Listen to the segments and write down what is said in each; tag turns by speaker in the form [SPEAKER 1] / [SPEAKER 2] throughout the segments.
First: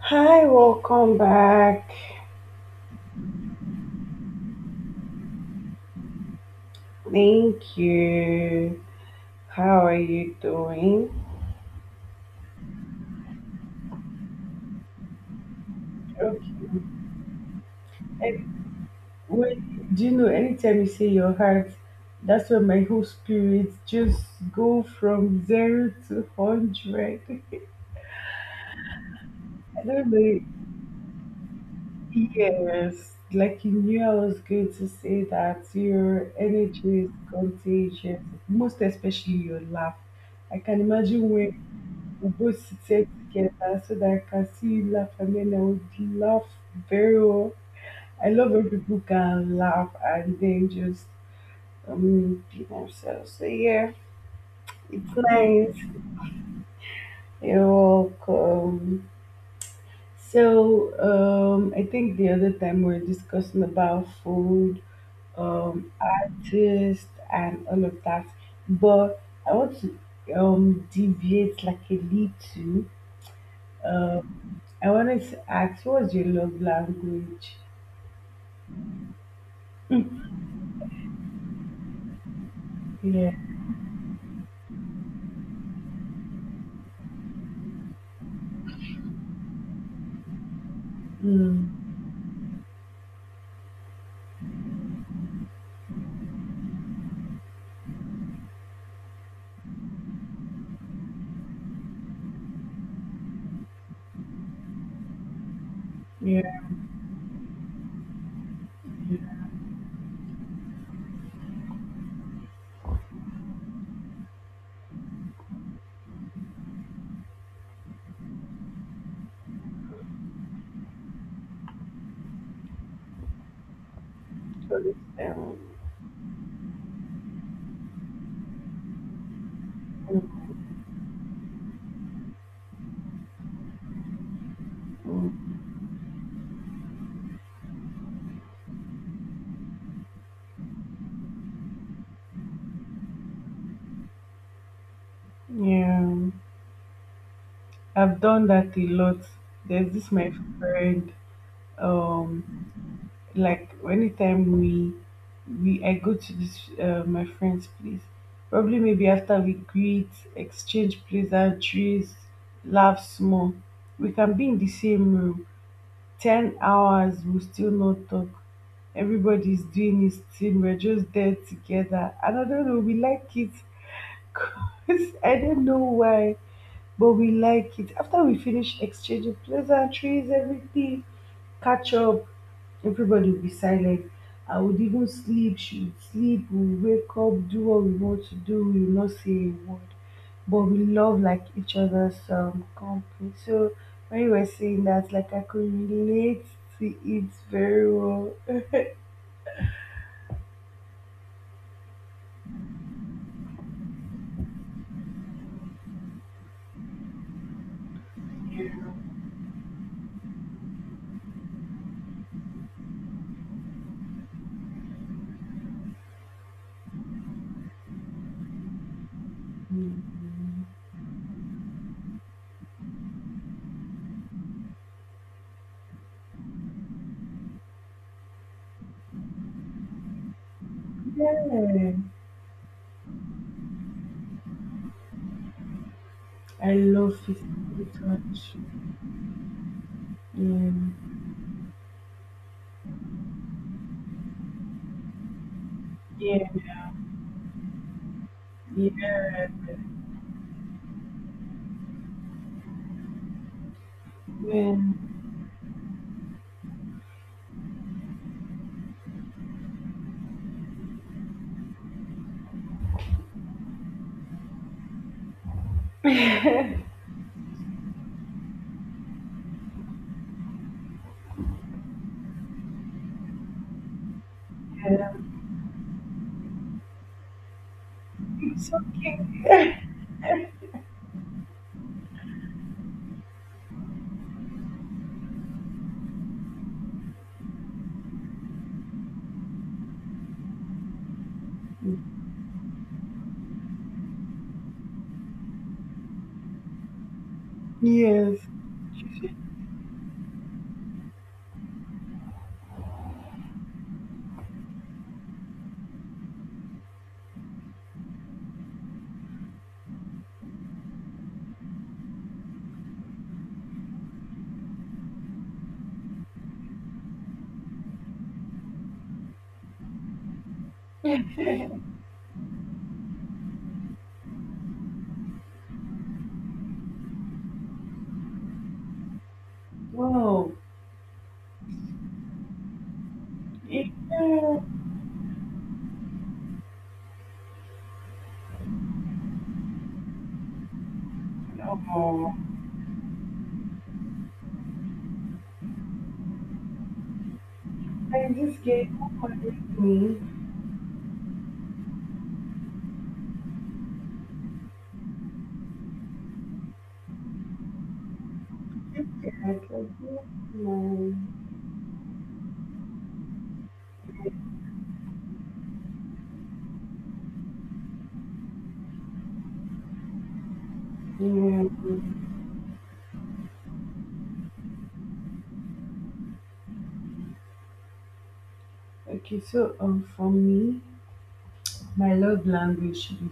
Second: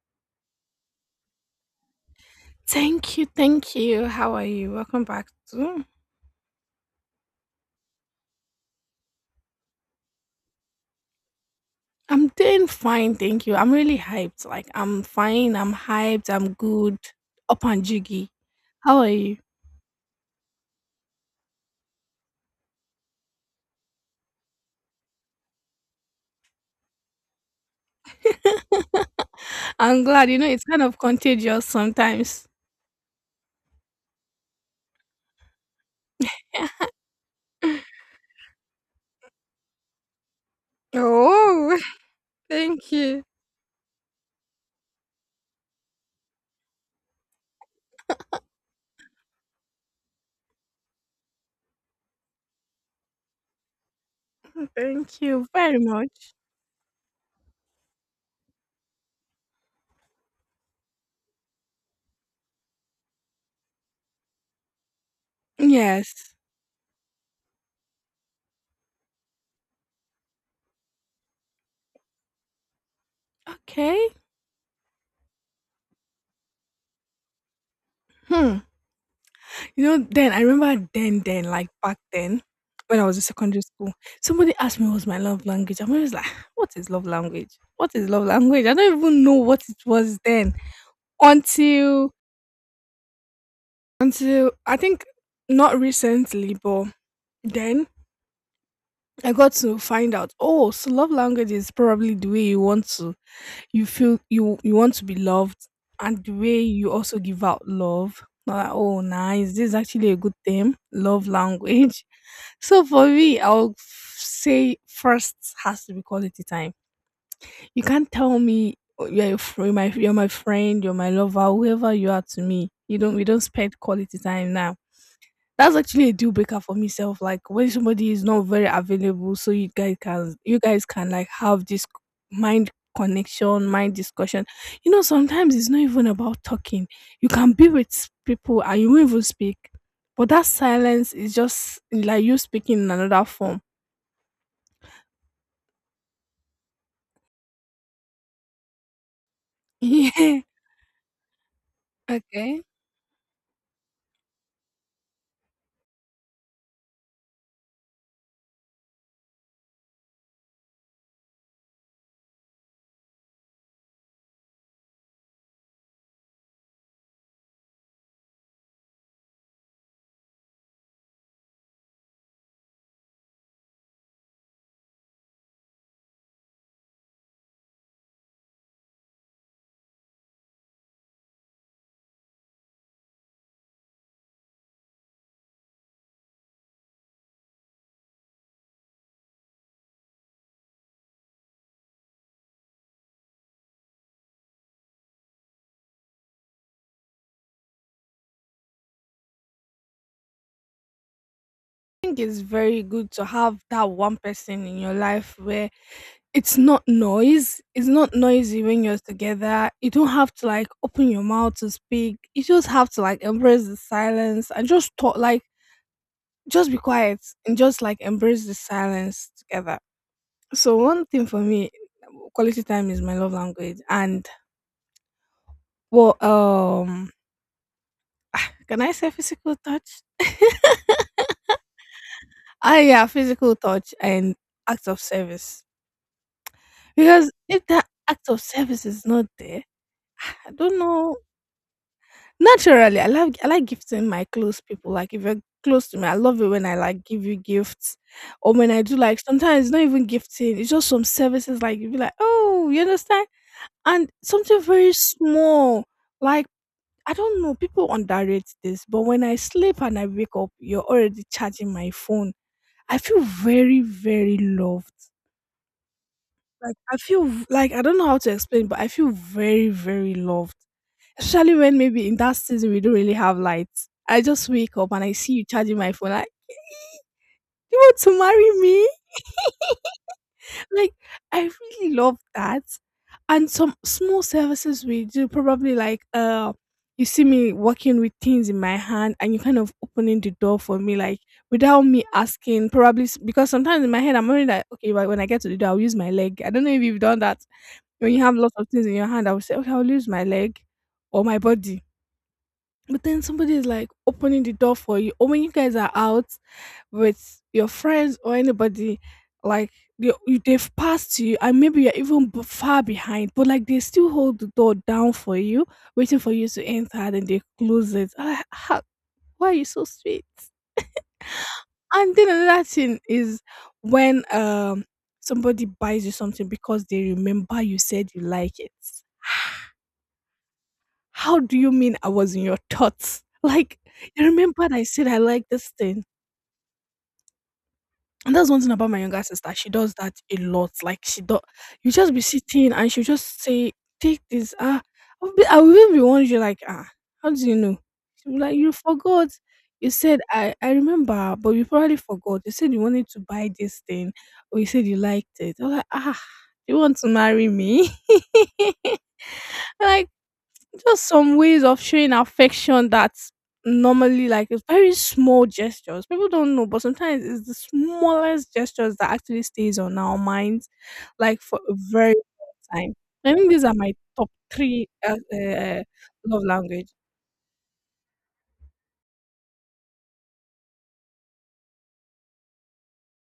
[SPEAKER 1] Hi, welcome back.
[SPEAKER 2] Thank you, thank you. How are you? Welcome back to.
[SPEAKER 1] Thank you. How are you doing?
[SPEAKER 2] I'm doing fine, thank you. I'm really hyped. Like I'm fine. I'm hyped.
[SPEAKER 1] Okay.
[SPEAKER 2] I'm good. Up and jiggy.
[SPEAKER 1] And
[SPEAKER 2] How are you?
[SPEAKER 1] When do you know, anytime you say your heart, that's when my whole spirit just go from zero to hundred. I
[SPEAKER 2] I'm
[SPEAKER 1] don't
[SPEAKER 2] glad. You
[SPEAKER 1] know.
[SPEAKER 2] know, it's kind of contagious sometimes.
[SPEAKER 1] Yes, like you knew I was going to say that your energy is contagious, most especially your laugh. I can imagine when
[SPEAKER 2] Oh,
[SPEAKER 1] we both
[SPEAKER 2] thank
[SPEAKER 1] sit
[SPEAKER 2] you.
[SPEAKER 1] together so that I can see you laugh and then I would laugh very well. I love when people can laugh and then just be themselves. So yeah, it's
[SPEAKER 2] Thank you
[SPEAKER 1] nice.
[SPEAKER 2] very much.
[SPEAKER 1] You're welcome. So I think the other time we were discussing about food,
[SPEAKER 2] Yes.
[SPEAKER 1] artists and all of that, but I want to deviate like a little.
[SPEAKER 2] Okay.
[SPEAKER 1] I wanted to ask, what's your love language?
[SPEAKER 2] Hmm. Then I remember then, like back then, when I was in
[SPEAKER 1] Yeah.
[SPEAKER 2] secondary school, somebody asked me what's my love language. I'm always like, what is love language? What is love language? I don't even know what it was then.
[SPEAKER 1] Mm.
[SPEAKER 2] Until until I think not recently, but then I got to find out. Oh, so love language is probably the way you want to you feel you want to be loved, and the way
[SPEAKER 1] Yeah.
[SPEAKER 2] you also give out love. Not like, oh
[SPEAKER 1] Yeah.
[SPEAKER 2] nice, this is actually a good thing. Love language. So for me, I'll say first has to be quality time. You can't tell me, "Oh, you're my friend, you're my lover, whoever you are to me. You don't we don't spend quality time now.
[SPEAKER 1] Totally.
[SPEAKER 2] That's actually a deal breaker for myself. Like when somebody is not very available, so you guys can
[SPEAKER 1] Mm,
[SPEAKER 2] you guys can like have this mind connection, mind discussion. You know, sometimes
[SPEAKER 1] mm.
[SPEAKER 2] it's not even about talking. You can be with people and you won't even speak. But that silence is just like you speaking in another form.
[SPEAKER 1] Yeah. I've done that a lot. There's this my
[SPEAKER 2] Yeah,
[SPEAKER 1] friend.
[SPEAKER 2] okay. I
[SPEAKER 1] Um, like anytime we I go to this my friend's place. Probably maybe after we greet, exchange pleasantries, laugh small. We can be in the same room. 10 hours we still not talk. Everybody's doing his thing. We're just there together. And I don't know, we like it. Because I don't know why, but we like it. After we finish exchanging pleasantries, everything, catch up, everybody will be silent. I would even sleep, she would sleep, we'll wake up, do what we want to do, we will not say a word. But we love like each other's company. So when you were saying that, like I could relate to it very well.
[SPEAKER 2] think it's very good to have that one person in your life where it's not noise. It's not noisy when you're together. You don't have to like open your mouth to speak. You just have to like embrace the silence and just talk like just be quiet and just like embrace the silence together.
[SPEAKER 1] Mm-hmm.
[SPEAKER 2] So one thing for me, quality time is my love language. And well, can I say physical touch?
[SPEAKER 1] Yeah,
[SPEAKER 2] Ah yeah, physical touch and acts of service.
[SPEAKER 1] I love
[SPEAKER 2] Because if
[SPEAKER 1] physical
[SPEAKER 2] that act of
[SPEAKER 1] touch.
[SPEAKER 2] service is not there, I
[SPEAKER 1] Yeah.
[SPEAKER 2] don't know. Naturally, I like gifting my close people. Like if you're close to me, I
[SPEAKER 1] Yeah,
[SPEAKER 2] love it when I like give you gifts, or when I do like
[SPEAKER 1] yeah,
[SPEAKER 2] sometimes it's not even gifting. It's just some services like you be like, oh, you understand, and something very
[SPEAKER 1] man,
[SPEAKER 2] small like. I don't know, people underrate this, but when I sleep and I wake up, you're already charging my phone. I feel very, very loved. Like I feel like I don't know how to explain, but I feel very, very loved. Especially when maybe in that season we don't really have lights. I just wake up and I
[SPEAKER 1] yeah.
[SPEAKER 2] see you charging my phone. Like, "Eh, you want to marry
[SPEAKER 1] It's
[SPEAKER 2] me?"
[SPEAKER 1] okay.
[SPEAKER 2] Like I really love that. And some small services we do, probably like you see me walking with things in my hand, and you kind of opening the door for me, like without me asking probably because sometimes in my head I'm only like, okay, but when I get to the door, I'll use my leg. I don't know if you've done that. When you have
[SPEAKER 1] Yes.
[SPEAKER 2] lots of things in your
[SPEAKER 1] She
[SPEAKER 2] hand, I
[SPEAKER 1] said,
[SPEAKER 2] would say, okay, I'll lose my leg or my body. But then somebody is like opening the door for you. Or when you guys are out with your friends or anybody, like they, they've passed you and maybe you're even far behind, but like they still hold the door down for you, waiting for you to enter, then they close it. I'm like, Why are you so sweet?" And then another thing is when somebody buys you something because they remember you said you like it.
[SPEAKER 1] Wow.
[SPEAKER 2] How do you mean I was in your thoughts? Like,
[SPEAKER 1] Yeah.
[SPEAKER 2] you remember? I said I like this thing. And that's one thing about my younger sister. She does that a lot. Like she do you just be
[SPEAKER 1] Oh,
[SPEAKER 2] sitting and she'll just say, "Take this." Ah, I will even be wondering like, ah, how do you know? She'll
[SPEAKER 1] I'm
[SPEAKER 2] be like,
[SPEAKER 1] just
[SPEAKER 2] "You
[SPEAKER 1] getting
[SPEAKER 2] forgot. You
[SPEAKER 1] me.
[SPEAKER 2] said I remember, but you probably forgot. You said you wanted to buy this thing, or you said you liked it." I'm like, ah, you want to marry me?
[SPEAKER 1] I can
[SPEAKER 2] Like just
[SPEAKER 1] do
[SPEAKER 2] some ways of showing affection that's normally like it's very small gestures. People don't know, but sometimes it's the smallest gestures that actually stays on our minds, like for a
[SPEAKER 1] my
[SPEAKER 2] very long time. I think these are my top three love language.
[SPEAKER 1] yeah. Okay, so for me, my love language should be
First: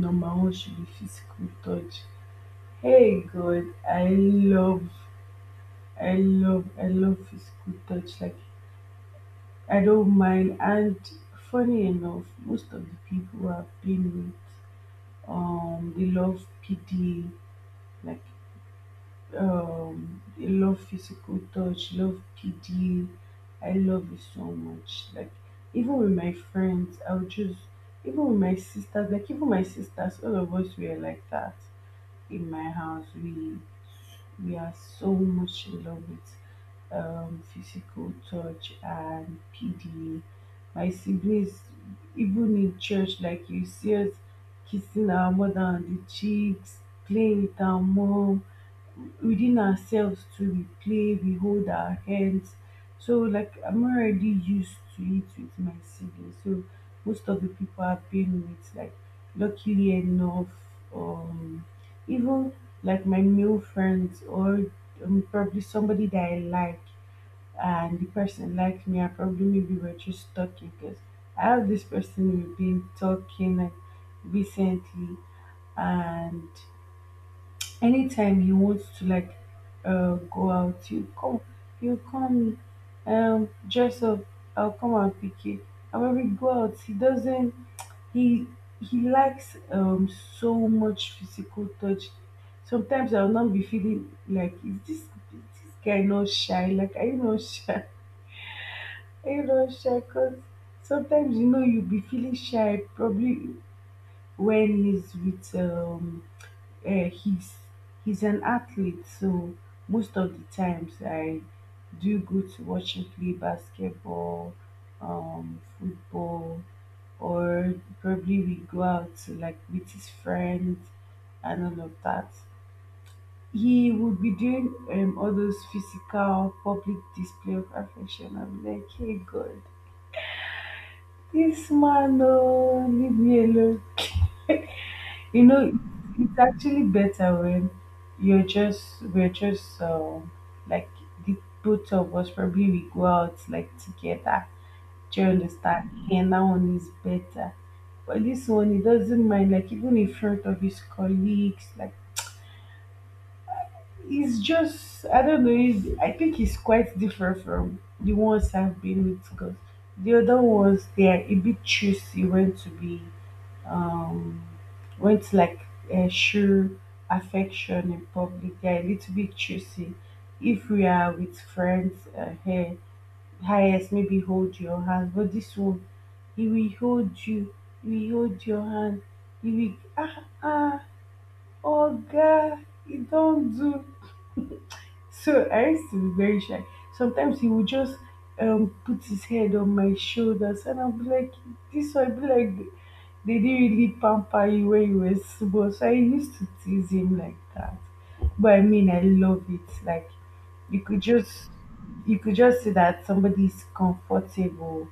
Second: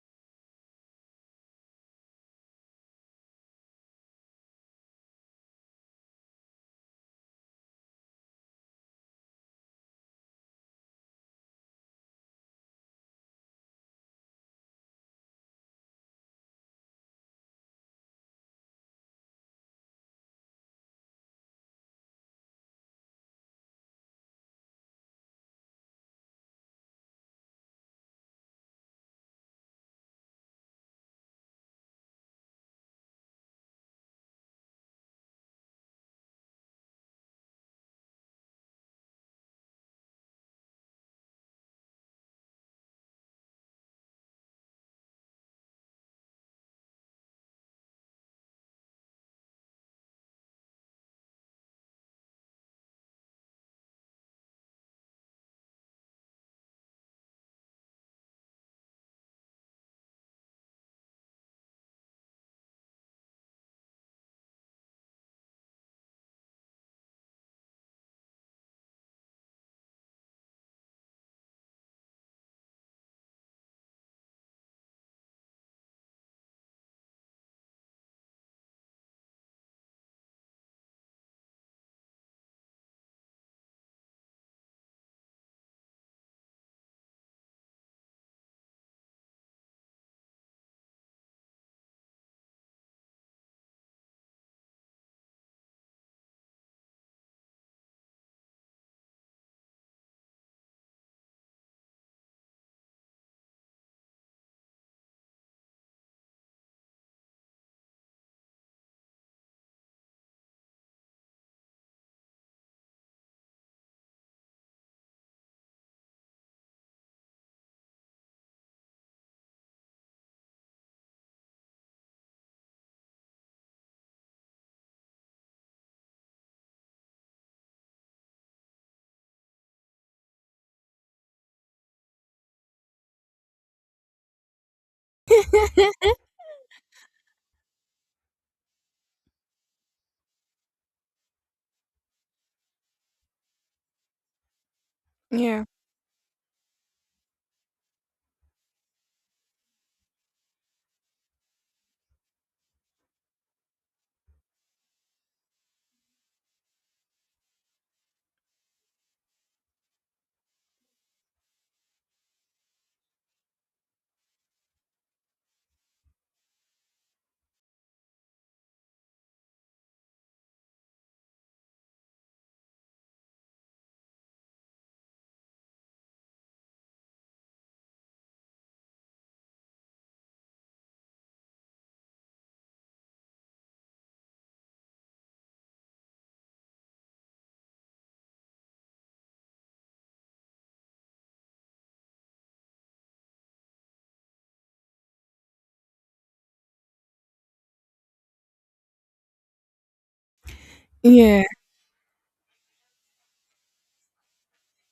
[SPEAKER 1] number one should be physical touch. Hey God, I love physical touch. Like I don't mind. And funny enough, most of the people I've been with, they love PD, like they love physical touch, love PD. I love it so much. Like even with my friends, I'll just even with my sisters, like even my sisters, all of us were like that in my house we are so much in love with physical touch and PD. My siblings, even in church, like you see us kissing our mother on the cheeks, playing with our mom, within ourselves too we play, we hold our hands. So like I'm already used to it with my siblings. So most of the people I've been with, like luckily enough, um even like my male friends or probably somebody that I like and the person liked me. I probably maybe we're just talking because I have this person we've been talking like recently. And anytime you want to like go out, you come, you call me, dress up, I'll come and pick you. And when we go out, he doesn't he he likes so much physical touch. Sometimes I'll not be feeling like, is this guy not shy, like are you not shy? Are you not shy? Because sometimes you know you'll be feeling shy. Probably when he's with uh, he's he's an athlete, so most of the times I do go to watch him play basketball, football, or probably we go out to like with his friends and all of that. He would be doing all those physical public display of affection. I'm like, hey God, this man, oh leave me alone. You know, it's actually better when you're just we're just like the both of us probably we go out like together. Do you
[SPEAKER 2] Yeah.
[SPEAKER 1] understand? And that one is better. But this one he doesn't mind, like even in front of his colleagues. Like he's just, I don't know, I think he's quite different from the ones I've been with. Because the other ones, they are a bit choosy when to be um, when to like show affection in public. They are a little bit choosy. If we are with friends, here, highest maybe hold your hand. But this one, he will hold you, he will hold your hand, he will ah ah, oh God, he don't do. So I used to be very shy. Sometimes he would just put his head on my shoulders and I'll be like, this will be like they didn't really pamper you when you were small. So I used to tease him like that. But I mean, I love it. Like you could
[SPEAKER 2] Yeah.
[SPEAKER 1] just you could just see that somebody is comfortable.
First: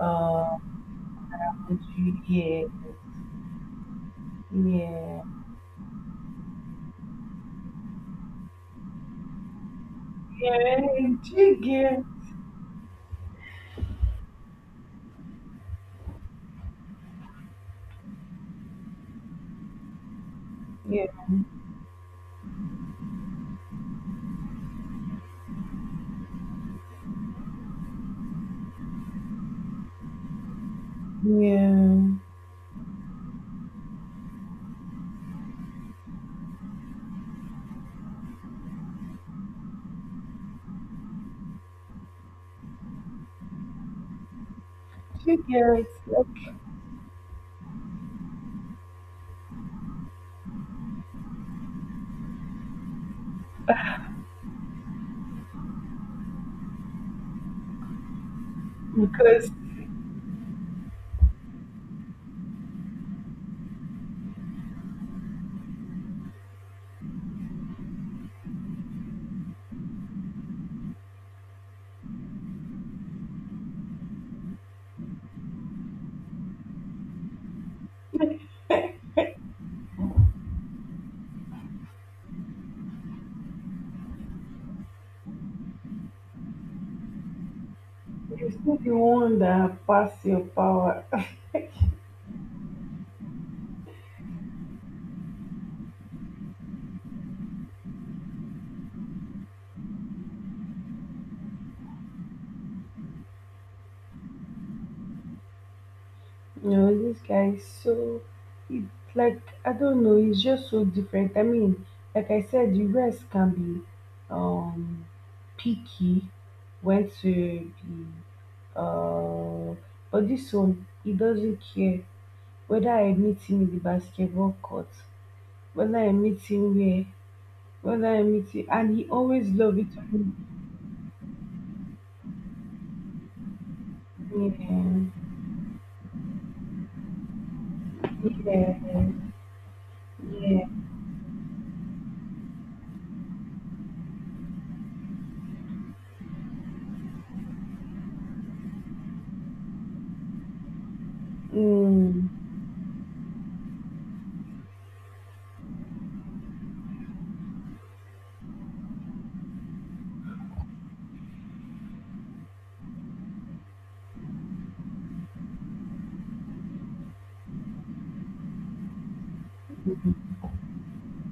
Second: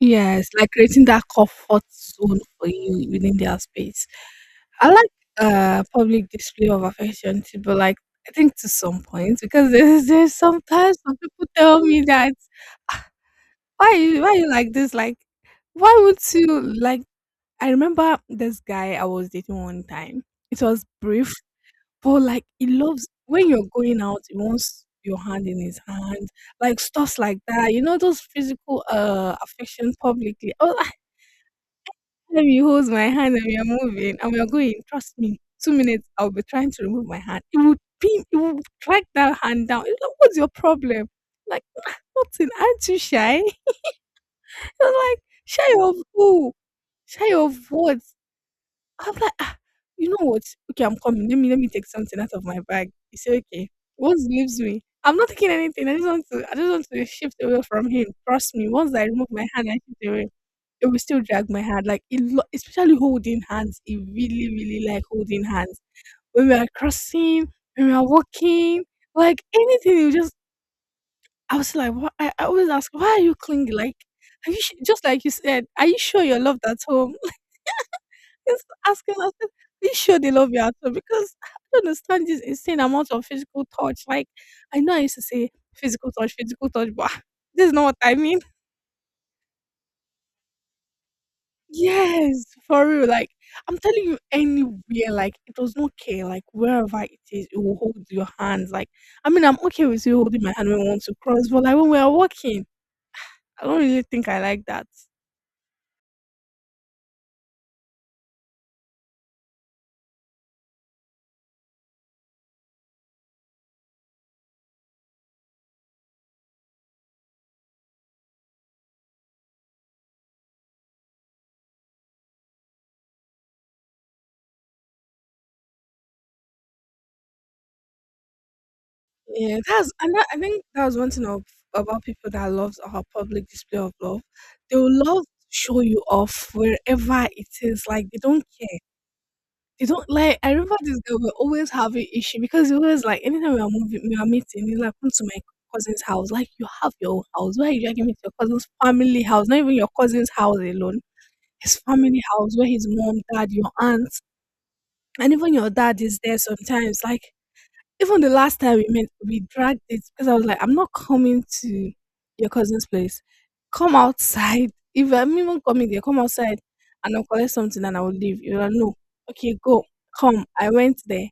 [SPEAKER 2] Yes, like creating that comfort zone
[SPEAKER 1] yeah,
[SPEAKER 2] for you within their space. I like
[SPEAKER 1] yeah,
[SPEAKER 2] public display of affection too, but like I think to some point because there's
[SPEAKER 1] yeah,
[SPEAKER 2] sometimes some
[SPEAKER 1] do
[SPEAKER 2] people
[SPEAKER 1] you
[SPEAKER 2] tell
[SPEAKER 1] get,
[SPEAKER 2] me that, "Ah, why you like this? Like why would you like I remember this guy I was dating one time. It was
[SPEAKER 1] yeah,
[SPEAKER 2] brief, but like he loves when you're going out, he wants your hand in his hand, like stuff like that. You know, those physical affection publicly. Oh,
[SPEAKER 1] yeah,
[SPEAKER 2] time you hold my hand and we are moving and we are going, trust me, 2 minutes I'll be trying to remove my hand. It would drag that hand down. It's like, "What's your problem?" Like nothing, aren't you shy? I was like,
[SPEAKER 1] you
[SPEAKER 2] shy
[SPEAKER 1] get, it.
[SPEAKER 2] of who?
[SPEAKER 1] Like,
[SPEAKER 2] Shy of what? I'm like, "Ah, you know what? Okay, I'm coming. Let me take something out of my bag." He said, okay. What he leaves me, I'm not taking anything. I just want to shift away from him. Trust me. Once I remove my
[SPEAKER 1] because
[SPEAKER 2] hand, I shift away. It will still drag my hand, like it lo especially holding hands, it really, really like holding hands. When we are crossing, when we are walking, like anything, you just I was like, "Why?" I always ask, "Why are you clingy? Like, are you su just like you said, are you sure you're loved at home?" Just asking us, "Are you sure they love you at home?" Because I don't understand this insane amount of physical touch. Like, I know I used to say physical touch, but this is not what I mean.
[SPEAKER 1] he's not the one that passed your power.
[SPEAKER 2] Yes, for real. Like I'm telling you, anywhere, like it does not care. Like wherever it is, it will hold your hands. Like I mean, I'm okay with you holding my hand when we want to cross, but like when we are walking, I don't really think I like that.
[SPEAKER 1] You know, this guy is so, he, like, I don't know, he's just so different. I mean, like I said, you guys can be um picky when to be, uh, but this one, he doesn't care whether I meet him in the basketball court, whether I meet him here, whether I meet him, and he always
[SPEAKER 2] Yeah,
[SPEAKER 1] love it.
[SPEAKER 2] that's and that, I think that was one thing of, about people that loves our public display of love. They will
[SPEAKER 1] Yeah,
[SPEAKER 2] love to show you off wherever it is. Like they don't
[SPEAKER 1] yeah,
[SPEAKER 2] They don't like. I
[SPEAKER 1] yeah.
[SPEAKER 2] remember this girl. We're always having issue because it was like anytime we are moving, we are meeting. It's like, come to my cousin's house. Like, you have your own house. Why are you dragging me to your cousin's family house? Not even your cousin's house alone. His family
[SPEAKER 1] Mm,
[SPEAKER 2] house where his mom, dad, your aunt, and even your dad is there sometimes. Like even the last time we met, we dragged it because I was like, "I'm not coming to your cousin's place. Come outside." "If I'm even coming there, come outside and I'll collect something and I will leave." You're like, "No. Okay, go. Come." I went there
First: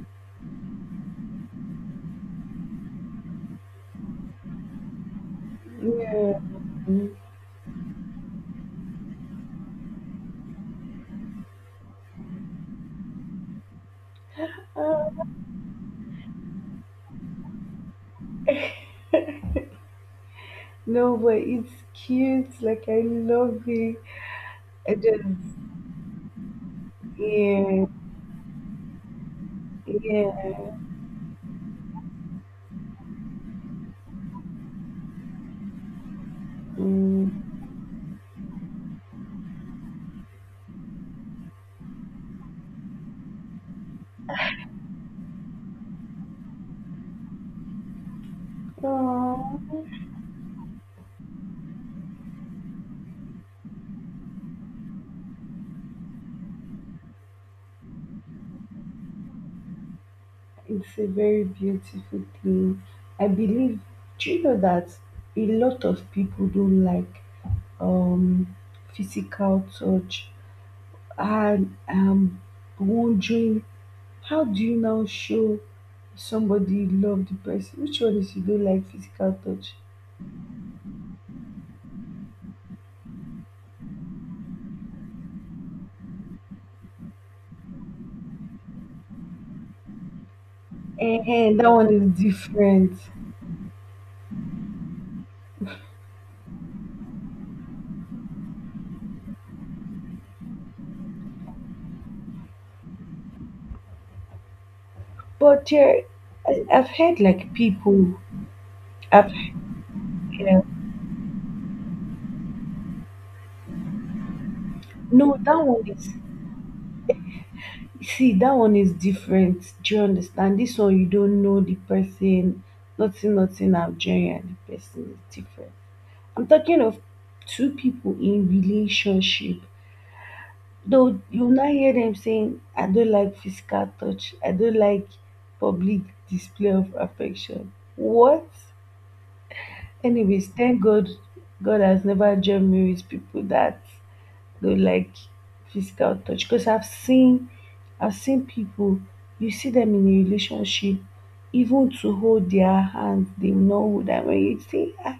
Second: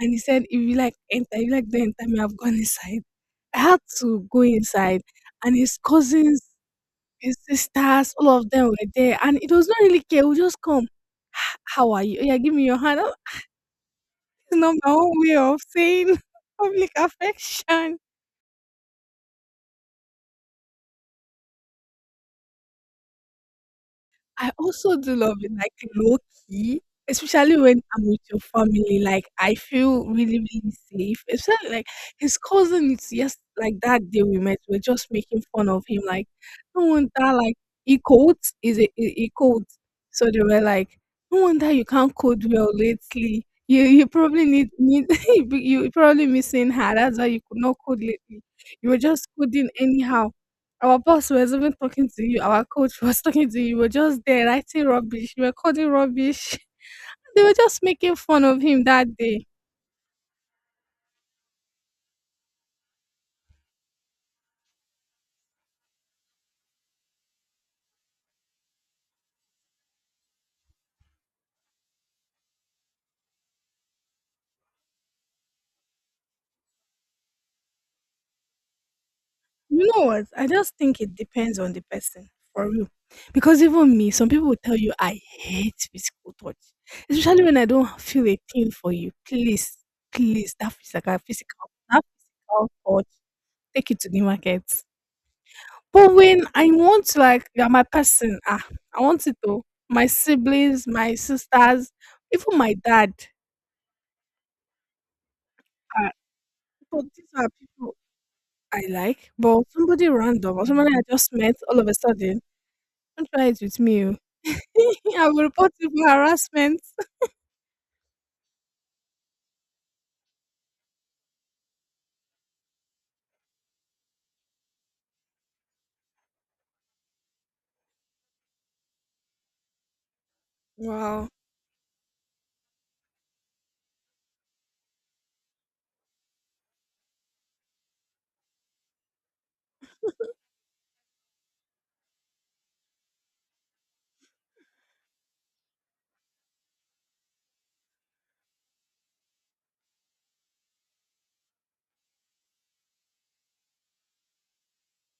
[SPEAKER 2] and he said, "If you like enter, if you like don't enter me, I've gone inside." I had to go inside and his
[SPEAKER 1] yeah.
[SPEAKER 2] cousins,
[SPEAKER 1] Mm.
[SPEAKER 2] his sisters, all of them were there and it was not really care. We just come. "Ah, how are you? Oh, yeah, give me your hand." It's not my own way of saying public affection.
[SPEAKER 1] No, but it's cute. Like I love it.
[SPEAKER 2] I
[SPEAKER 1] I
[SPEAKER 2] also do
[SPEAKER 1] just
[SPEAKER 2] love it like low key, especially when
[SPEAKER 1] yeah,
[SPEAKER 2] I'm with your family. Like I feel really,
[SPEAKER 1] yeah.
[SPEAKER 2] really safe. Especially like his cousin is, yes, like that day we met, we're just making fun of him. Like, no wonder
[SPEAKER 1] Mm.
[SPEAKER 2] like he codes is a he codes. So they were like, "No wonder you can't code well lately. You probably need you probably missing her. That's why you could not code lately. You were just
[SPEAKER 1] Aw,
[SPEAKER 2] coding anyhow. Our boss was even talking to you. Our coach was talking to you. You were just there writing rubbish. You were calling rubbish." They were just making fun of him that day.
[SPEAKER 1] it's a very beautiful thing. I believe. Do you know that a lot of people don't like um physical touch, and I'm wondering how do you now show somebody you love the person? Which one is you don't like physical touch?
[SPEAKER 2] You know what? I just think it depends on the person for real. Because even me, some people will tell you I hate physical touch, especially when I don't feel a thing for you. Please, please, that physical,
[SPEAKER 1] Eh, eh,
[SPEAKER 2] physical,
[SPEAKER 1] that one
[SPEAKER 2] that
[SPEAKER 1] is
[SPEAKER 2] physical
[SPEAKER 1] different.
[SPEAKER 2] touch, take it to the market. But when I want to, like, you are my person, ah, I want it to my siblings, my sisters, even my dad.
[SPEAKER 1] But yeah,
[SPEAKER 2] Ah,
[SPEAKER 1] I've
[SPEAKER 2] but
[SPEAKER 1] heard
[SPEAKER 2] these are
[SPEAKER 1] like
[SPEAKER 2] people
[SPEAKER 1] people,
[SPEAKER 2] I like.
[SPEAKER 1] I've
[SPEAKER 2] But somebody random
[SPEAKER 1] yeah,
[SPEAKER 2] or somebody I just met all of a sudden, don't try it with me. Oh. I
[SPEAKER 1] no,
[SPEAKER 2] will
[SPEAKER 1] that
[SPEAKER 2] report
[SPEAKER 1] one
[SPEAKER 2] you for
[SPEAKER 1] is,
[SPEAKER 2] harassment.
[SPEAKER 1] see, that one is different. Do you understand? This one, you don't know the person, nothing about, and the person is different. I'm talking of two people in relationship. Though
[SPEAKER 2] Wow.
[SPEAKER 1] you now hear them saying, I don't like physical touch, I don't like public display of affection. What? Anyways, thank God, God has never judged me with people that don't like physical touch. Because I've seen people, you see them in a relationship, even to hold their hand they will not hold. And when you say, ah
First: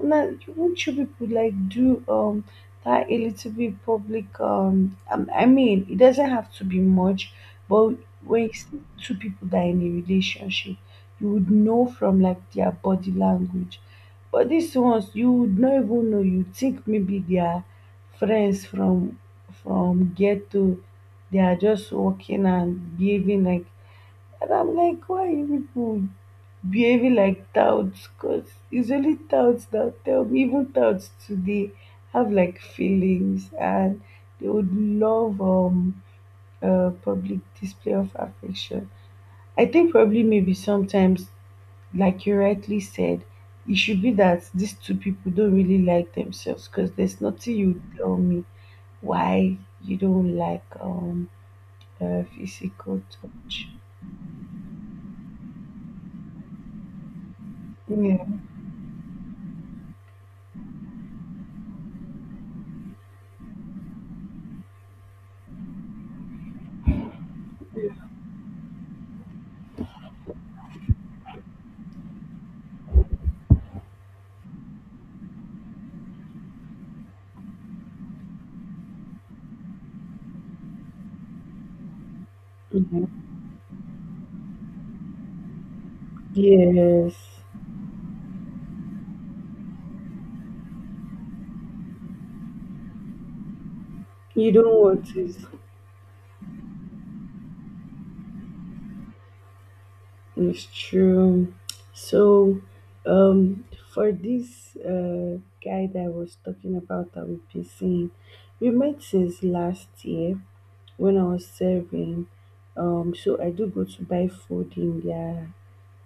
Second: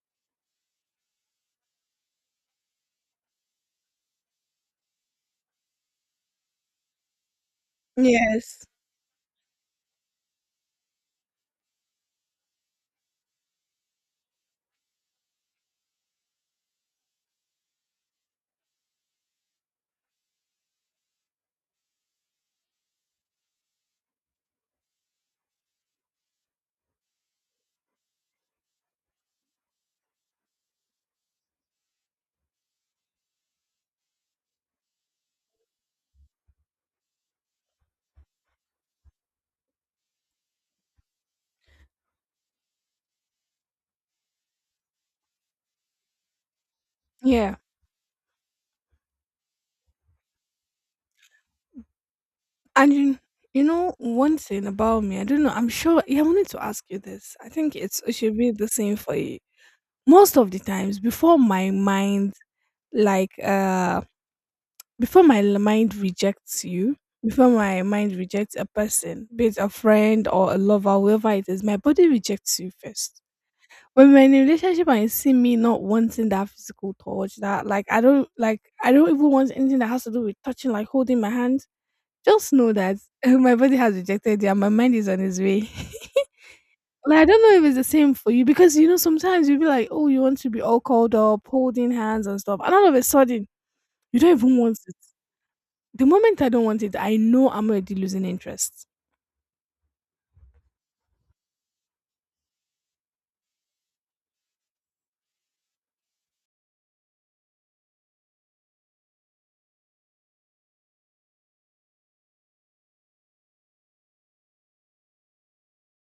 [SPEAKER 1] now, won't you people like do that a little bit public, I mean it doesn't have to be much, but when you
[SPEAKER 2] Yes.
[SPEAKER 1] see two people that are in a relationship, you would know from like their body language. But these ones you would not even know. You think maybe they are friends from ghetto. They are just walking and behaving like, and I'm like, why are you people behaving like touts? Because it's only touts that tell me, even touts today have like feelings and they would love a public display of affection. I think probably maybe sometimes, like you rightly said, it should be that these two people don't really like themselves. Because there's nothing
[SPEAKER 2] Yeah.
[SPEAKER 1] you tell me why you don't like
[SPEAKER 2] And
[SPEAKER 1] physical
[SPEAKER 2] you
[SPEAKER 1] touch.
[SPEAKER 2] know one thing about me, I don't know. I'm sure. Yeah, I wanted to ask you this. I think it
[SPEAKER 1] Yeah.
[SPEAKER 2] should be the same for you. Most of the times, before my mind like before my l- mind rejects you, before my mind rejects a person, be it a friend or a lover, whoever it is, my body rejects you first. When we're in a relationship and you see me not wanting that physical touch, that like I don't like, I don't even want anything that has to do with touching, like holding my hand, just know that
[SPEAKER 1] Mhm.
[SPEAKER 2] my body has rejected you and my mind is on its way.
[SPEAKER 1] Yes.
[SPEAKER 2] Like, I don't know if it's the same for you, because you know sometimes you'll be like, oh, you want to be all called up, holding hands and stuff, and all of a sudden you don't
[SPEAKER 1] You
[SPEAKER 2] even want
[SPEAKER 1] don't
[SPEAKER 2] it.
[SPEAKER 1] want it.
[SPEAKER 2] The moment I don't want it, I know I'm already losing interest.
[SPEAKER 1] It's true. So, um, for this guy that I was talking about that we've been seeing, we met since last year when I was serving. So I do go to buy food in their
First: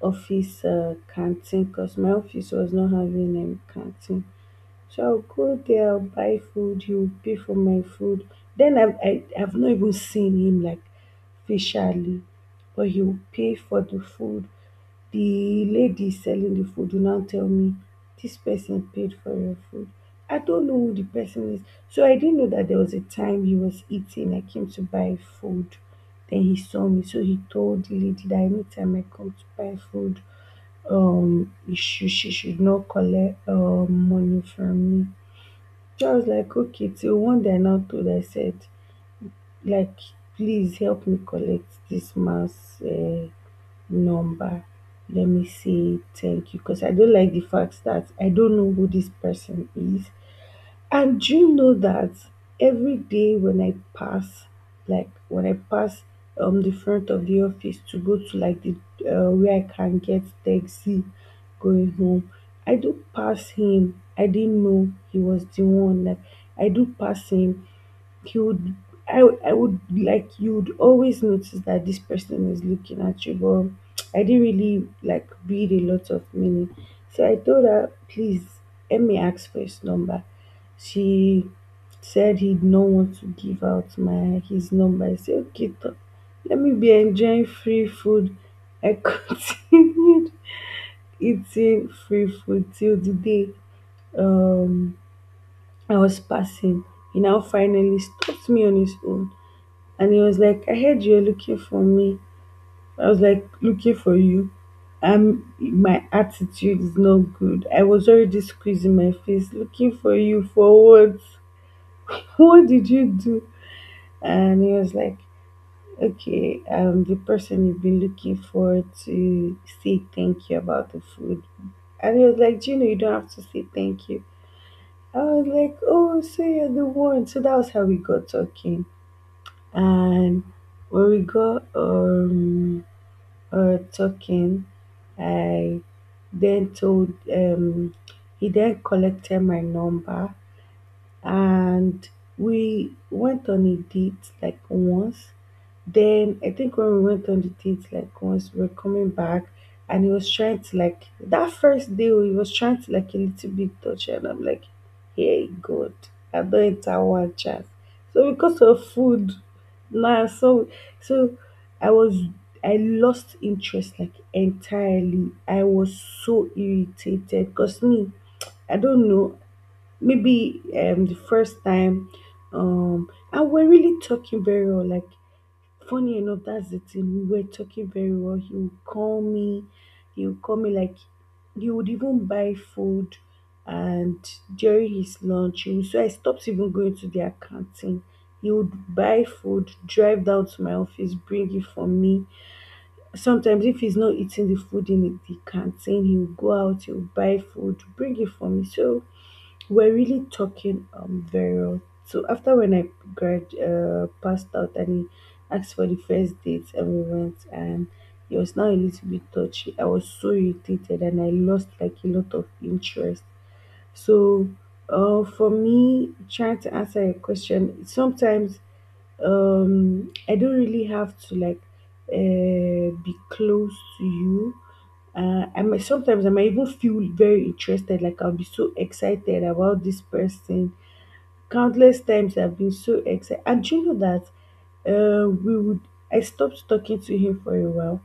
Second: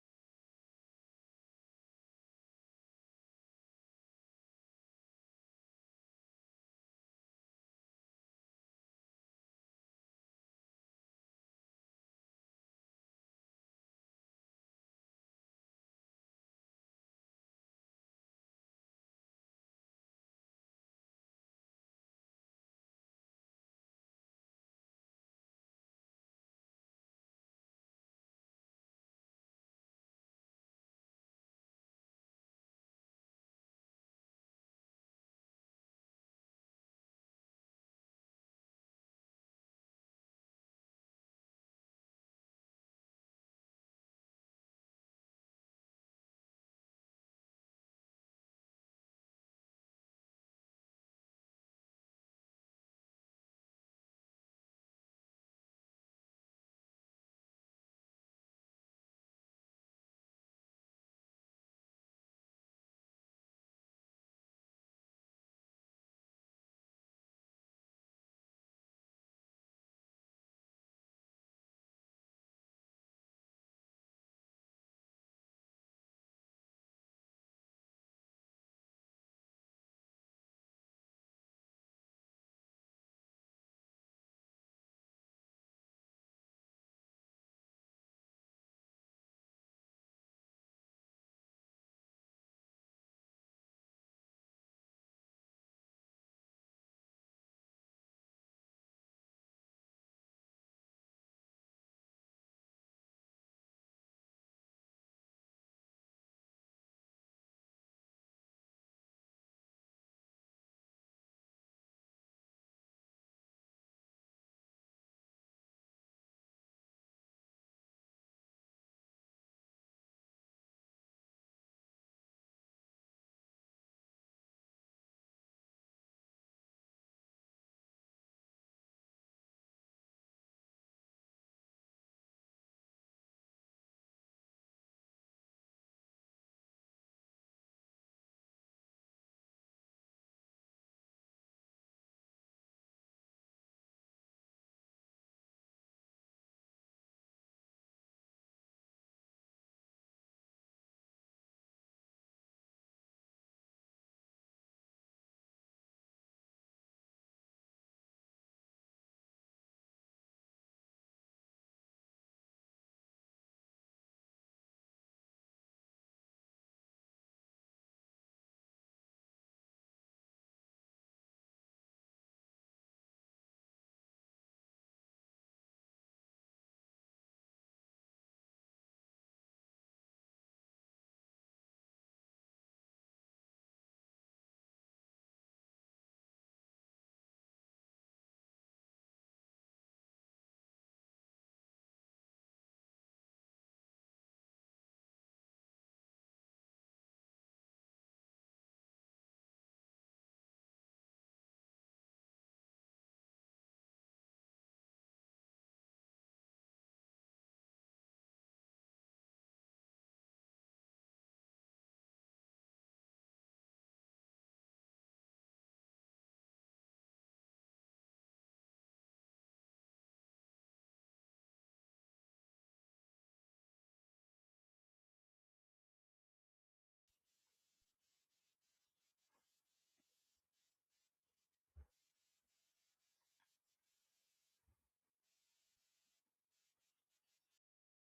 [SPEAKER 1] office canteen, because my office was not having a canteen. So Sha go there, I'll buy food, he will pay for my food. Then I've not even seen him like facially, but he will pay for the food. The lady selling the food will now tell me, this person paid for your food. I don't know who the person is. So I didn't know that there was a time he was eating. I came to buy food. Then he saw me. So he told the lady that anytime I come to buy food, she should not collect money from me. Just like okay, till one day I now told her, I said like, please help me collect this man's uh, number, let me say thank you, because I don't like the fact that I don't know who this person is. And do you know that every day when I pass, like when I pass the front of the office to go to like the where I can get taxi going home, I do pass him. I didn't know he was the one. Like I do pass him, you would I, would- I would like, you would always notice that this person is looking at you, but I didn't really like read a lot of meaning. So I told her, please let me ask for his number. She said he'd not want to give out my his number. I said, okay, let me be enjoying free food. I continued eating free food till the day um I was passing. He now finally stopped me on his own and he was like, I heard you're looking for me. I was like, looking for you. My attitude is not good. I was already squeezing my face, looking for you for what? What did you do? And he was like, okay, the person you've been looking for to say thank you about the food. And he was like, do you know you don't have to say thank you? I was like, oh, so you're the one. So that was how we got talking. And when we got, talking. I then told he then collected my number and we went on a date like once. Then I think when we went on the date, like once we were coming back, and he was trying to like that first day, he was trying to like a little bit touch, her, and I'm like, hey God, I don't enter one chance. So because of food, nah. So I was I lost interest like entirely. I was so irritated because me, I don't know, maybe the first time and we're really talking very well, like. Funny enough, that's the thing. We were talking very well. He would call me. He would call me, like, he would even buy food, and during his lunch, he would, so I stopped even going to their canteen. He would buy food, drive down to my office, bring it for me. Sometimes, if he's not eating the food in the canteen, he would go out, he would buy food, bring it for me. So we're really talking very well. So after when I grad passed out and he asked for the first date and we went, and he was now a little bit touchy. I was so irritated and I lost like a lot of interest. So for me trying to answer a question sometimes, I don't really have to like be close to you. I might even feel very interested, like I'll be so excited about this person. Countless times I've been so excited. And do you know that we would I stopped talking to him for a while.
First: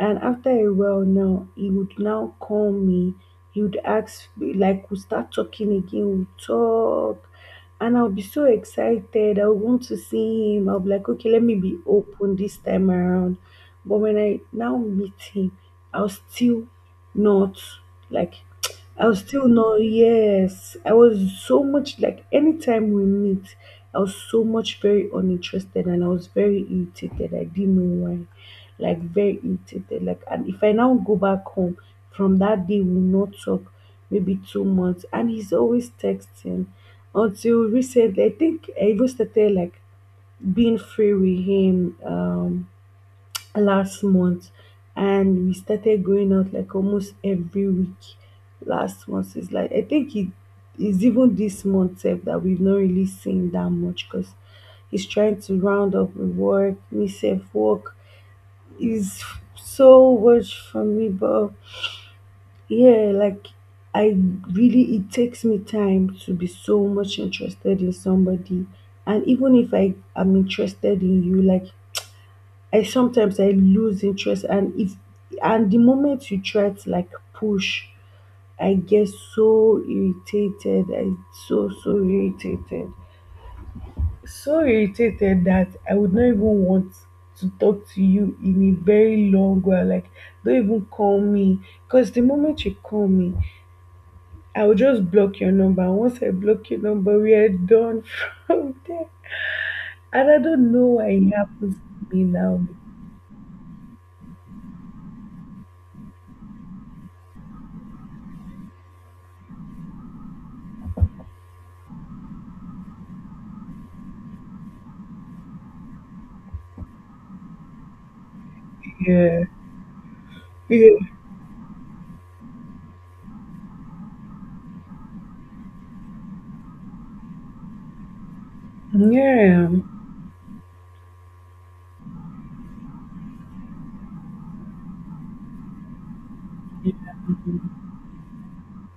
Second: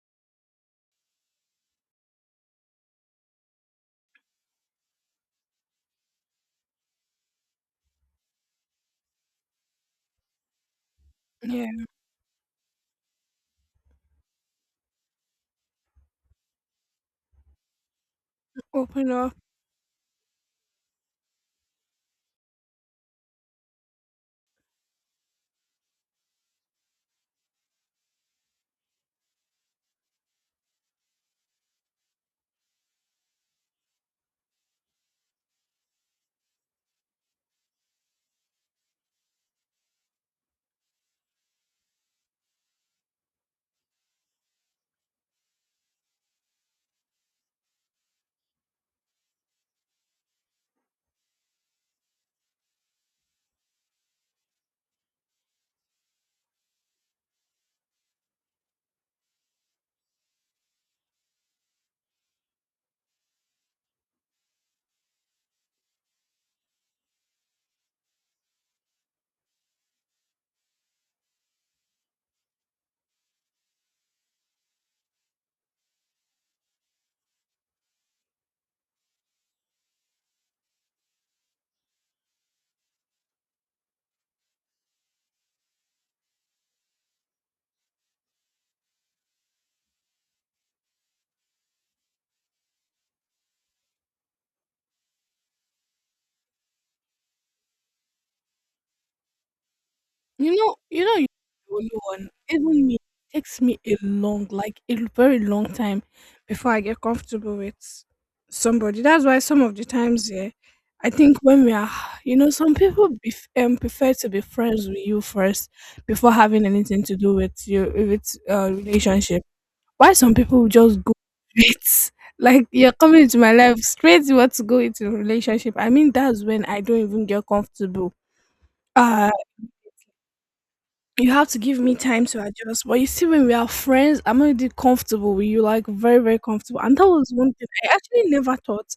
[SPEAKER 1] And after a while now, he would now call me. He would ask, like, we start talking again, we talk. And I'll be so excited. I would want to see him. I'll be like, okay, let me be
[SPEAKER 2] Yeah,
[SPEAKER 1] open this time around. But when I now meet him, I'll still not, like,
[SPEAKER 2] open
[SPEAKER 1] I'll
[SPEAKER 2] up.
[SPEAKER 1] still not, yes. I was so much, like, anytime we meet, I was so much very uninterested and I was very irritated. I didn't know why, like, very irritated, like, and if I now go back home from that day, we will not talk maybe 2 months, and he's always texting. Until recently, I think I even started like being free with him, last month, and we started going out like almost every week. Last month, it's like I think it is even this month sef that we've not really seen that much because he's trying to round up with work. Me sef, work is so much for me. But yeah, like, I really, it takes me time to be so much interested in somebody. And even if I am interested in you, like, I lose interest. And if and the moment you try to like push, I get so irritated. I so so irritated, so irritated that I would not even want to talk to you in a very long while. Like, don't even call me. Because the moment you call me, I will just block your number. And once I block your number, we are done from there. And I don't know
[SPEAKER 2] You
[SPEAKER 1] why
[SPEAKER 2] know,
[SPEAKER 1] it
[SPEAKER 2] you're the
[SPEAKER 1] happens
[SPEAKER 2] only
[SPEAKER 1] to me
[SPEAKER 2] one.
[SPEAKER 1] now.
[SPEAKER 2] Even me, it takes me a long, like a very long time before I get comfortable with somebody. That's why some of the times, yeah, I think when we are, you know, some people prefer to be friends with you first before having anything to do with you, with relationship.
[SPEAKER 1] Yeah.
[SPEAKER 2] Why some people
[SPEAKER 1] Yeah.
[SPEAKER 2] just go straight? Like you're coming into my life straight, you want to go into a relationship. I mean, that's when I don't even get comfortable. Uh,
[SPEAKER 1] Yeah.
[SPEAKER 2] you have to give me time to adjust. But you see, when we are friends, I'm already comfortable with you, like very, very comfortable. And that was one thing I actually never thought.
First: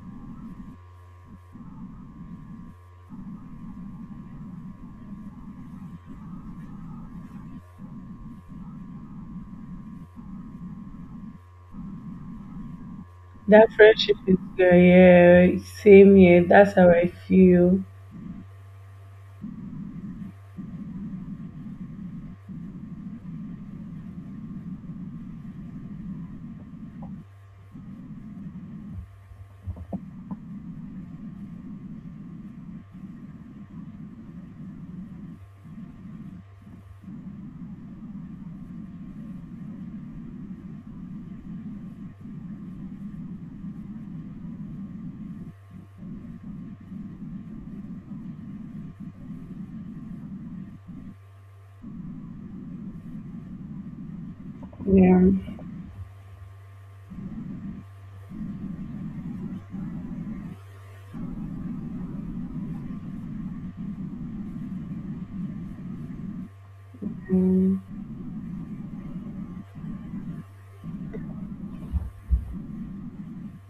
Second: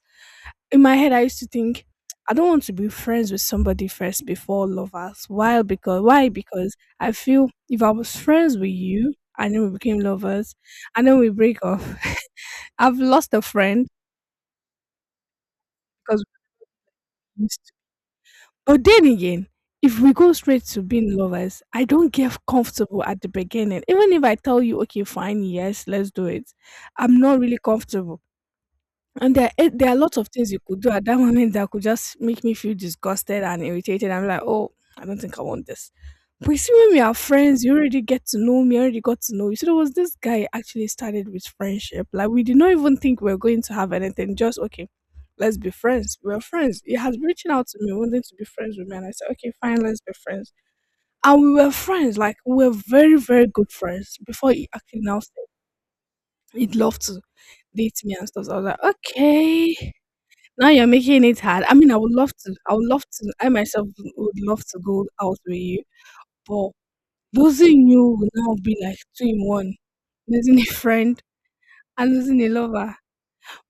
[SPEAKER 2] In my head, I used to think, I don't want to be friends with somebody first before lovers. Why? Because why? Because I feel if I was friends with you and then we became lovers and then we break off, I've lost a
[SPEAKER 1] That
[SPEAKER 2] friend
[SPEAKER 1] friendship is good. Yeah. Same
[SPEAKER 2] because
[SPEAKER 1] here. That's how I
[SPEAKER 2] we used.
[SPEAKER 1] feel.
[SPEAKER 2] But then again, if we go straight to being lovers, I don't get comfortable at the beginning. Even if I tell you, okay, fine, yes, let's do it, I'm not really comfortable. And there, there are lots of things you could do at that moment that could just make me feel disgusted and irritated. I'm like, oh, I don't think I want this. But you see, when we are friends, you already get to know me, I already got to know you. So there was this guy I actually started with friendship. Like, we did not even think we were going to have anything, just okay, let's be friends. We were friends. He has been reaching out to me, wanting to be friends with me. And I said, okay, fine, let's be friends. And we were friends. Like, we were very, very good friends before he actually now
[SPEAKER 1] Yeah.
[SPEAKER 2] said he'd love to date me and stuff. So I was like, okay. Now you're making it hard. I mean, I would love to. I would love to. I myself would love to go out with you, but
[SPEAKER 1] Mm.
[SPEAKER 2] losing you will now be like two in one: losing a friend and losing a lover.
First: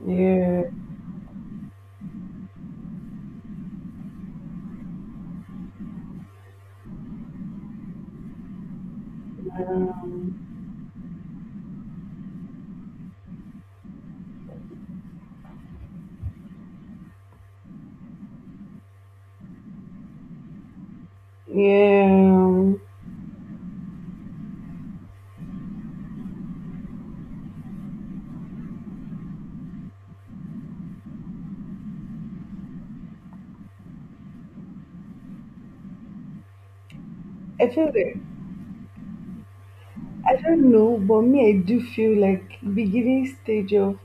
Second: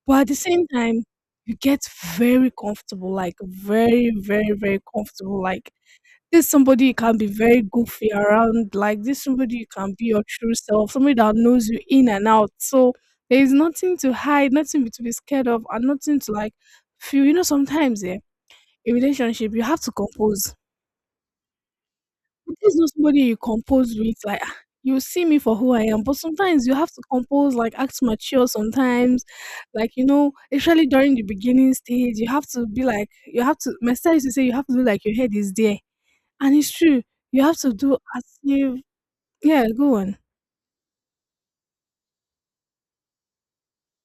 [SPEAKER 2] But at the
[SPEAKER 1] Yeah.
[SPEAKER 2] same time, you get very comfortable, like very, very, very comfortable. Like this somebody you can be very goofy around. Like this somebody you can be your true
[SPEAKER 1] Um,
[SPEAKER 2] self, somebody that knows you in and out. So there is nothing to hide, nothing to be scared of, and nothing to like feel. You know, sometimes, yeah, a relationship, you have to compose. If
[SPEAKER 1] yeah.
[SPEAKER 2] this not somebody you compose with, like, "Ah, you see me for who I am," but sometimes you have to compose, like act mature sometimes, like you know, especially during the beginning stage, you have to be like you have to. My style is to say you have to do like your head is there, and it's true. You have
[SPEAKER 1] I
[SPEAKER 2] to
[SPEAKER 1] feel
[SPEAKER 2] do
[SPEAKER 1] that.
[SPEAKER 2] as if yeah, go on.
[SPEAKER 1] I don't know, but me, I do feel like beginning stage of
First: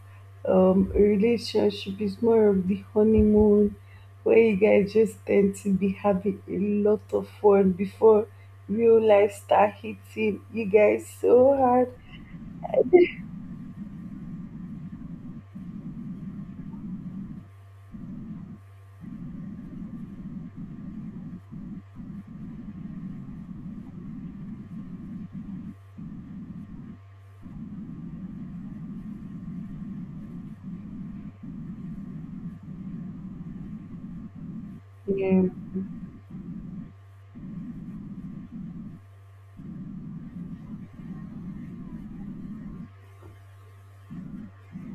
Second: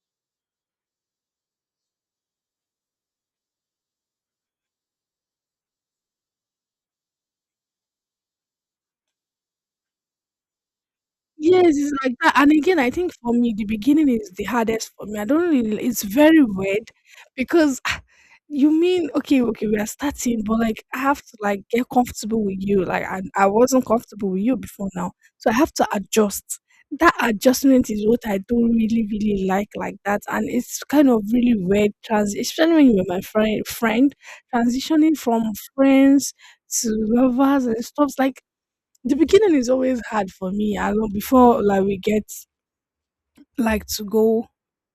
[SPEAKER 1] a relationship is more of the honeymoon, where you guys just tend to be having a lot of fun before real life start hitting you guys so
[SPEAKER 2] Yes,
[SPEAKER 1] hard.
[SPEAKER 2] it's like that. And again, I think for me, the beginning is the hardest for me. I don't really, it's very weird because ah, you mean, okay, okay, we are starting, but like I have to like get comfortable with you. Like I wasn't comfortable with you before now. So I have to adjust. That adjustment is what I don't really, really like that. And it's kind of really weird trans, especially when you're my friend, transitioning
[SPEAKER 1] Yeah,
[SPEAKER 2] from friends to lovers and stuff. Like the beginning is always hard for me. I know before like we get like to go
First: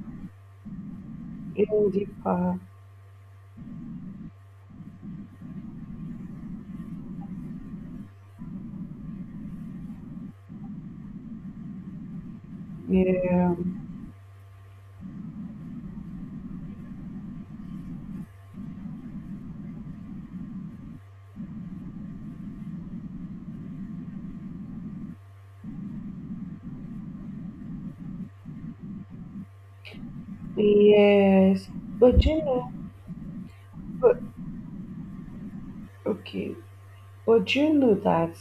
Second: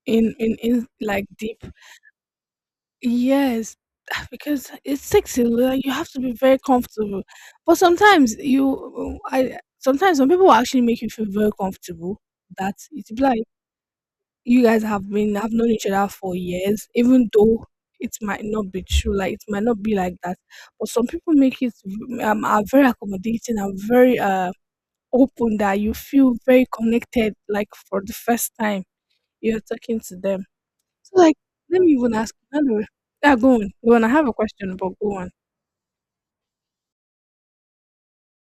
[SPEAKER 2] in, in like deep.
[SPEAKER 1] even deeper.
[SPEAKER 2] Yes. Because it's sexy, like, you have to be very comfortable. But sometimes you, I sometimes some people will actually make you feel very comfortable. That it's like
[SPEAKER 1] Yeah,
[SPEAKER 2] you guys have been have known each other for years, even though it might not be true. Like it might not be like that. But some people make it are very accommodating and very open that you feel very connected, like for the first time you're talking to them. So like,
[SPEAKER 1] yes.
[SPEAKER 2] let me even
[SPEAKER 1] But
[SPEAKER 2] ask
[SPEAKER 1] you
[SPEAKER 2] you,
[SPEAKER 1] know,
[SPEAKER 2] anyway, yeah, go on. Go on. I
[SPEAKER 1] but
[SPEAKER 2] have a question, but go on.
[SPEAKER 1] okay, but you know that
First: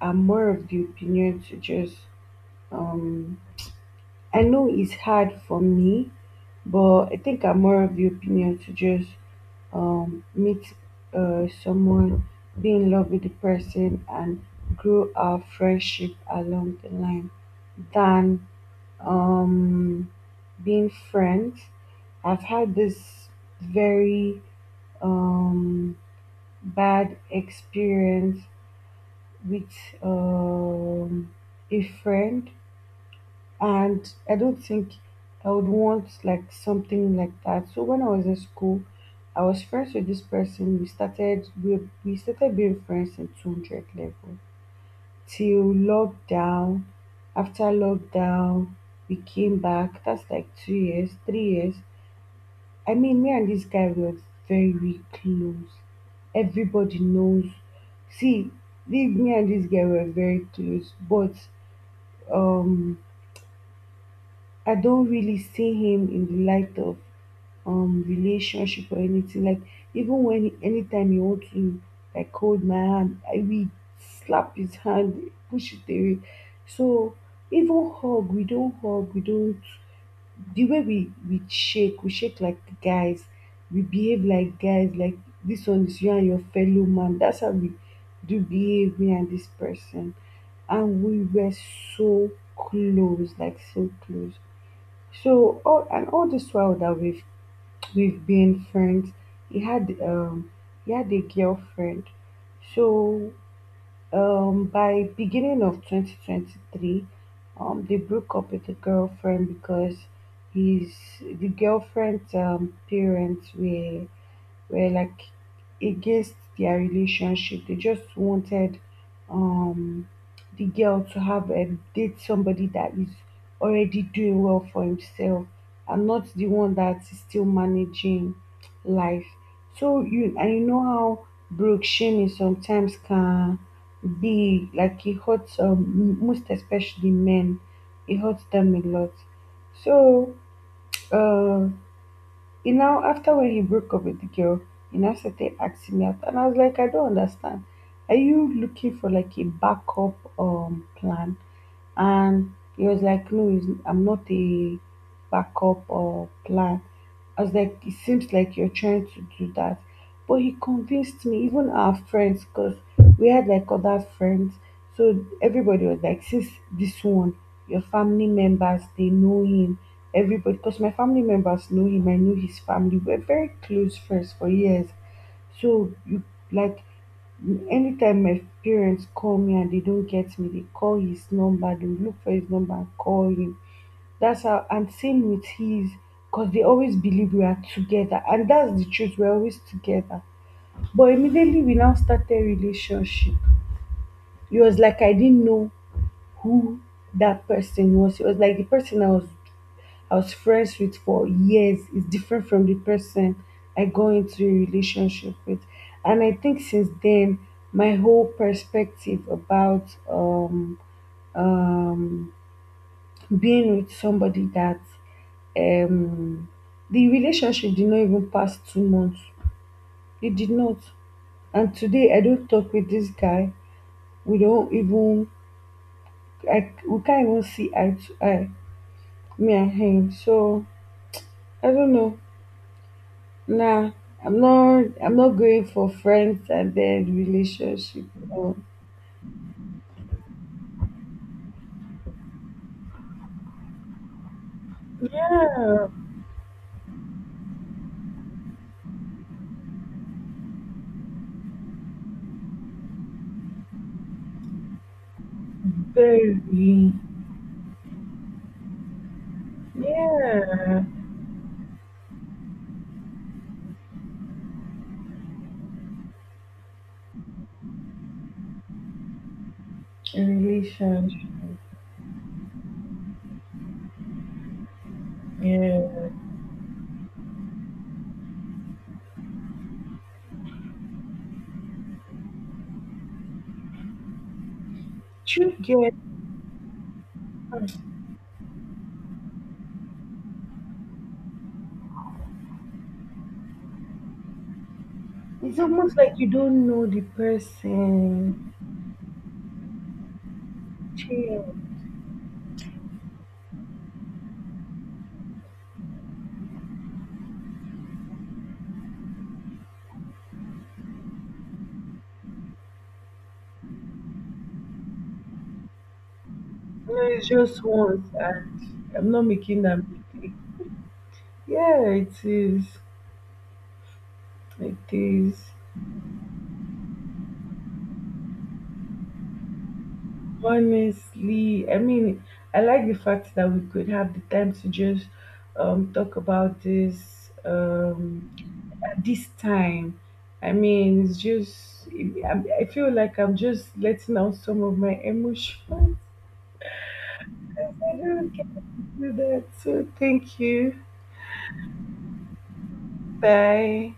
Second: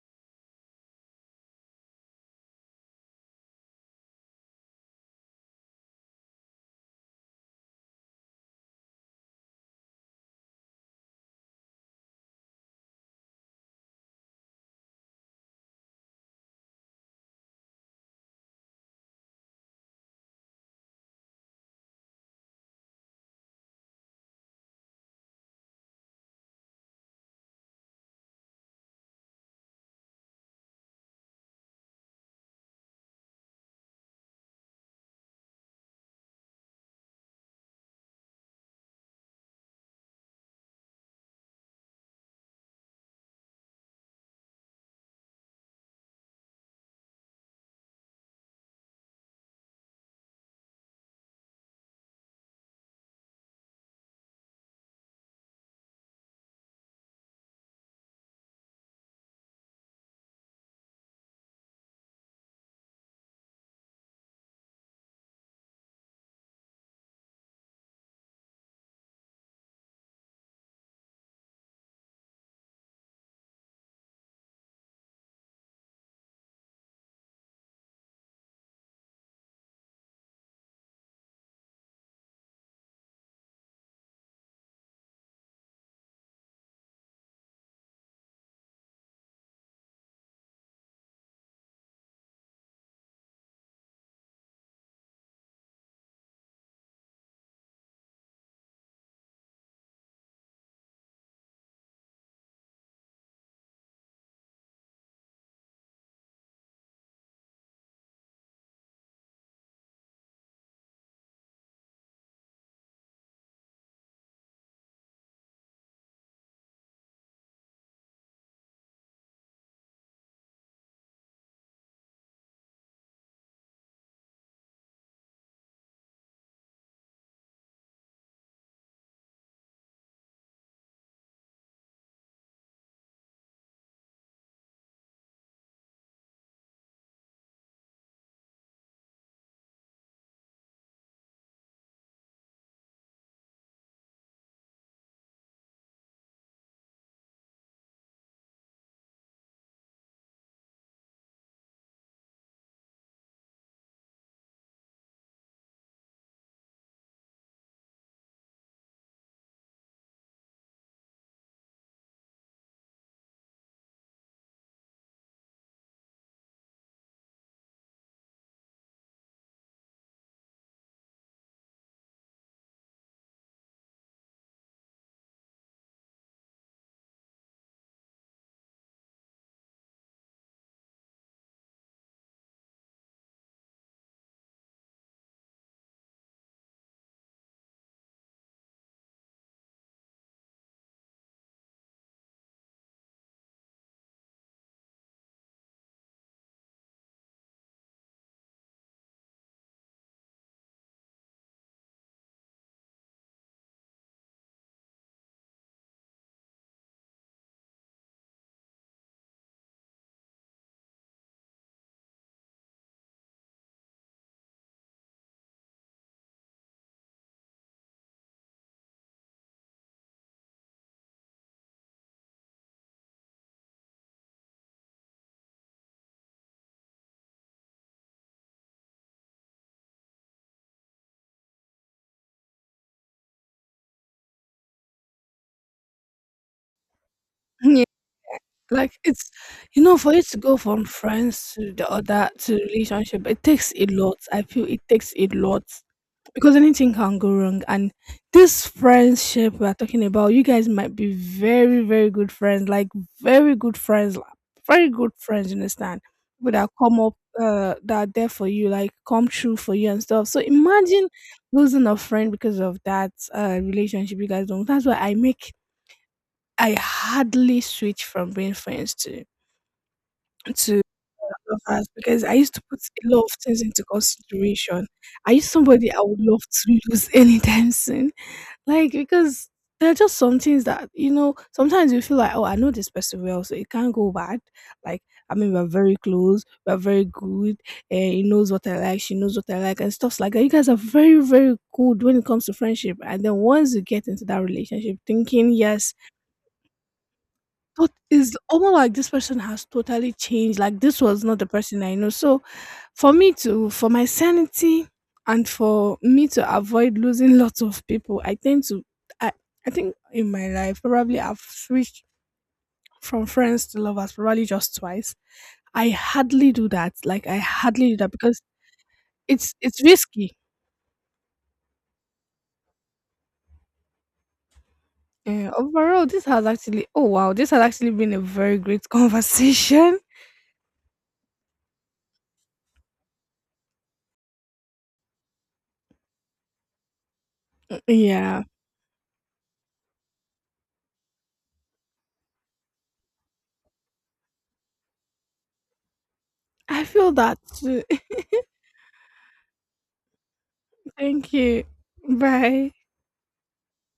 [SPEAKER 1] I'm more of the opinion to just um I know it's hard for me, but I think I'm more of the opinion to just meet someone, be in love with the person, and grow our friendship along the line than um, being friends. I've had this very um, bad experience with um, a friend, and I don't think I would want like something like that. So when I was in school, I was friends with this person. We started being friends in 200 level till lockdown. After lockdown, we came back. That's like 2 years, 3 years. I mean, me and this guy were very close. Everybody knows. See, me and this guy were very close, but um I don't really see him in the light of relationship or anything. Like, even when anytime he want to like hold my hand, I we slap his hand, push it away. So even hug, we don't hug, we don't, the way we shake like the guys, we behave like guys, like this one is you and your fellow man. That's how we do behave me and this person. And we were so close, like so close. So all and all this while that we've been friends, he had he had a girlfriend. So by beginning of 2023, they broke up with the girlfriend because his the girlfriend's parents were, like, against their relationship. They just wanted um the girl to have a date somebody that is already doing well for himself and not the one that is still managing life. So you know how broke shaming sometimes can be, like, it hurts, most especially men. It hurts them a lot. So uh after when he broke up with the girl, he now started asking me out, and I was like, I don't understand. Are you looking for like a backup plan? And he was like, no, I'm not a backup or plan. I was like, it seems like you're trying to do that. But he convinced me, even our friends, because we had like other friends. So everybody was like, since this one, your family members, they know him. Everybody, because my family members know him, I knew his family. We're very close friends for years. So, you like Anytime my parents call me and they don't get me, they call his number, they will look for his number and call him. That's how, and same with his, because they always believe we are together. And that's the truth, we're always together. But immediately we now started relationship. It was like I didn't know who that person was. It was like the person I was friends with for years is different from the person I go into a relationship with. And I think since then, my whole perspective about um, being with somebody that um, the relationship did not even pass 2 months. It did not. And today, I don't talk with this guy. We don't even, we can't even see eye to eye, me and him. So, I don't know. Nah, I'm not going for friends and then
[SPEAKER 2] Yeah,
[SPEAKER 1] relationship. No.
[SPEAKER 2] like it's, you know, for you to go from friends to the other to relationship, it takes a lot. I feel it takes a lot.
[SPEAKER 1] Yeah,
[SPEAKER 2] Because anything can go wrong, and this friendship we're talking about, you guys might be very, very good friends, like very good friends, like very good friends, you understand, people that
[SPEAKER 1] baby.
[SPEAKER 2] come up, that are there for you, like come true for you and stuff. So
[SPEAKER 1] Yeah,
[SPEAKER 2] imagine losing a friend because of that relationship. You guys don't, that's why I hardly switch from being friends to
[SPEAKER 1] relationship.
[SPEAKER 2] lovers, because I used to put a lot of things into consideration. Are you somebody I
[SPEAKER 1] Yeah.
[SPEAKER 2] would love to lose anytime soon? Like, because there are just some things that you know. Sometimes you feel like, oh, I know this person well, so it can't go bad. Like, I mean,
[SPEAKER 1] You
[SPEAKER 2] we're
[SPEAKER 1] get.
[SPEAKER 2] very close, we're very good, and he knows what I like, she knows what I like, and stuff like that. You guys are very, very good when it comes to friendship. And then once you get into that relationship, thinking,
[SPEAKER 1] It's
[SPEAKER 2] yes,
[SPEAKER 1] almost like you don't know the
[SPEAKER 2] but it's
[SPEAKER 1] person.
[SPEAKER 2] almost like this person has totally changed. Like this was not the
[SPEAKER 1] Chill.
[SPEAKER 2] person I know. So for me to for my sanity, and for me to avoid losing lots of people, I tend to I I think in my life probably I've switched from friends to lovers probably just twice. I hardly do that.
[SPEAKER 1] You
[SPEAKER 2] Like
[SPEAKER 1] it's
[SPEAKER 2] I
[SPEAKER 1] just
[SPEAKER 2] hardly do
[SPEAKER 1] once,
[SPEAKER 2] that because
[SPEAKER 1] and I'm not making that
[SPEAKER 2] it's risky.
[SPEAKER 1] mistake. Yeah, it is. It
[SPEAKER 2] Yeah,
[SPEAKER 1] is.
[SPEAKER 2] overall, this has actually this has actually been a very great conversation.
[SPEAKER 1] Honestly, I mean, I like the fact that we could have the time to just talk about this,
[SPEAKER 2] Yeah,
[SPEAKER 1] at this time. I mean, it's just, I feel like I'm just letting out some of my emotions.
[SPEAKER 2] I feel that too.
[SPEAKER 1] I don't get to do that. So, thank you.
[SPEAKER 2] Thank you. Bye.
[SPEAKER 1] Bye.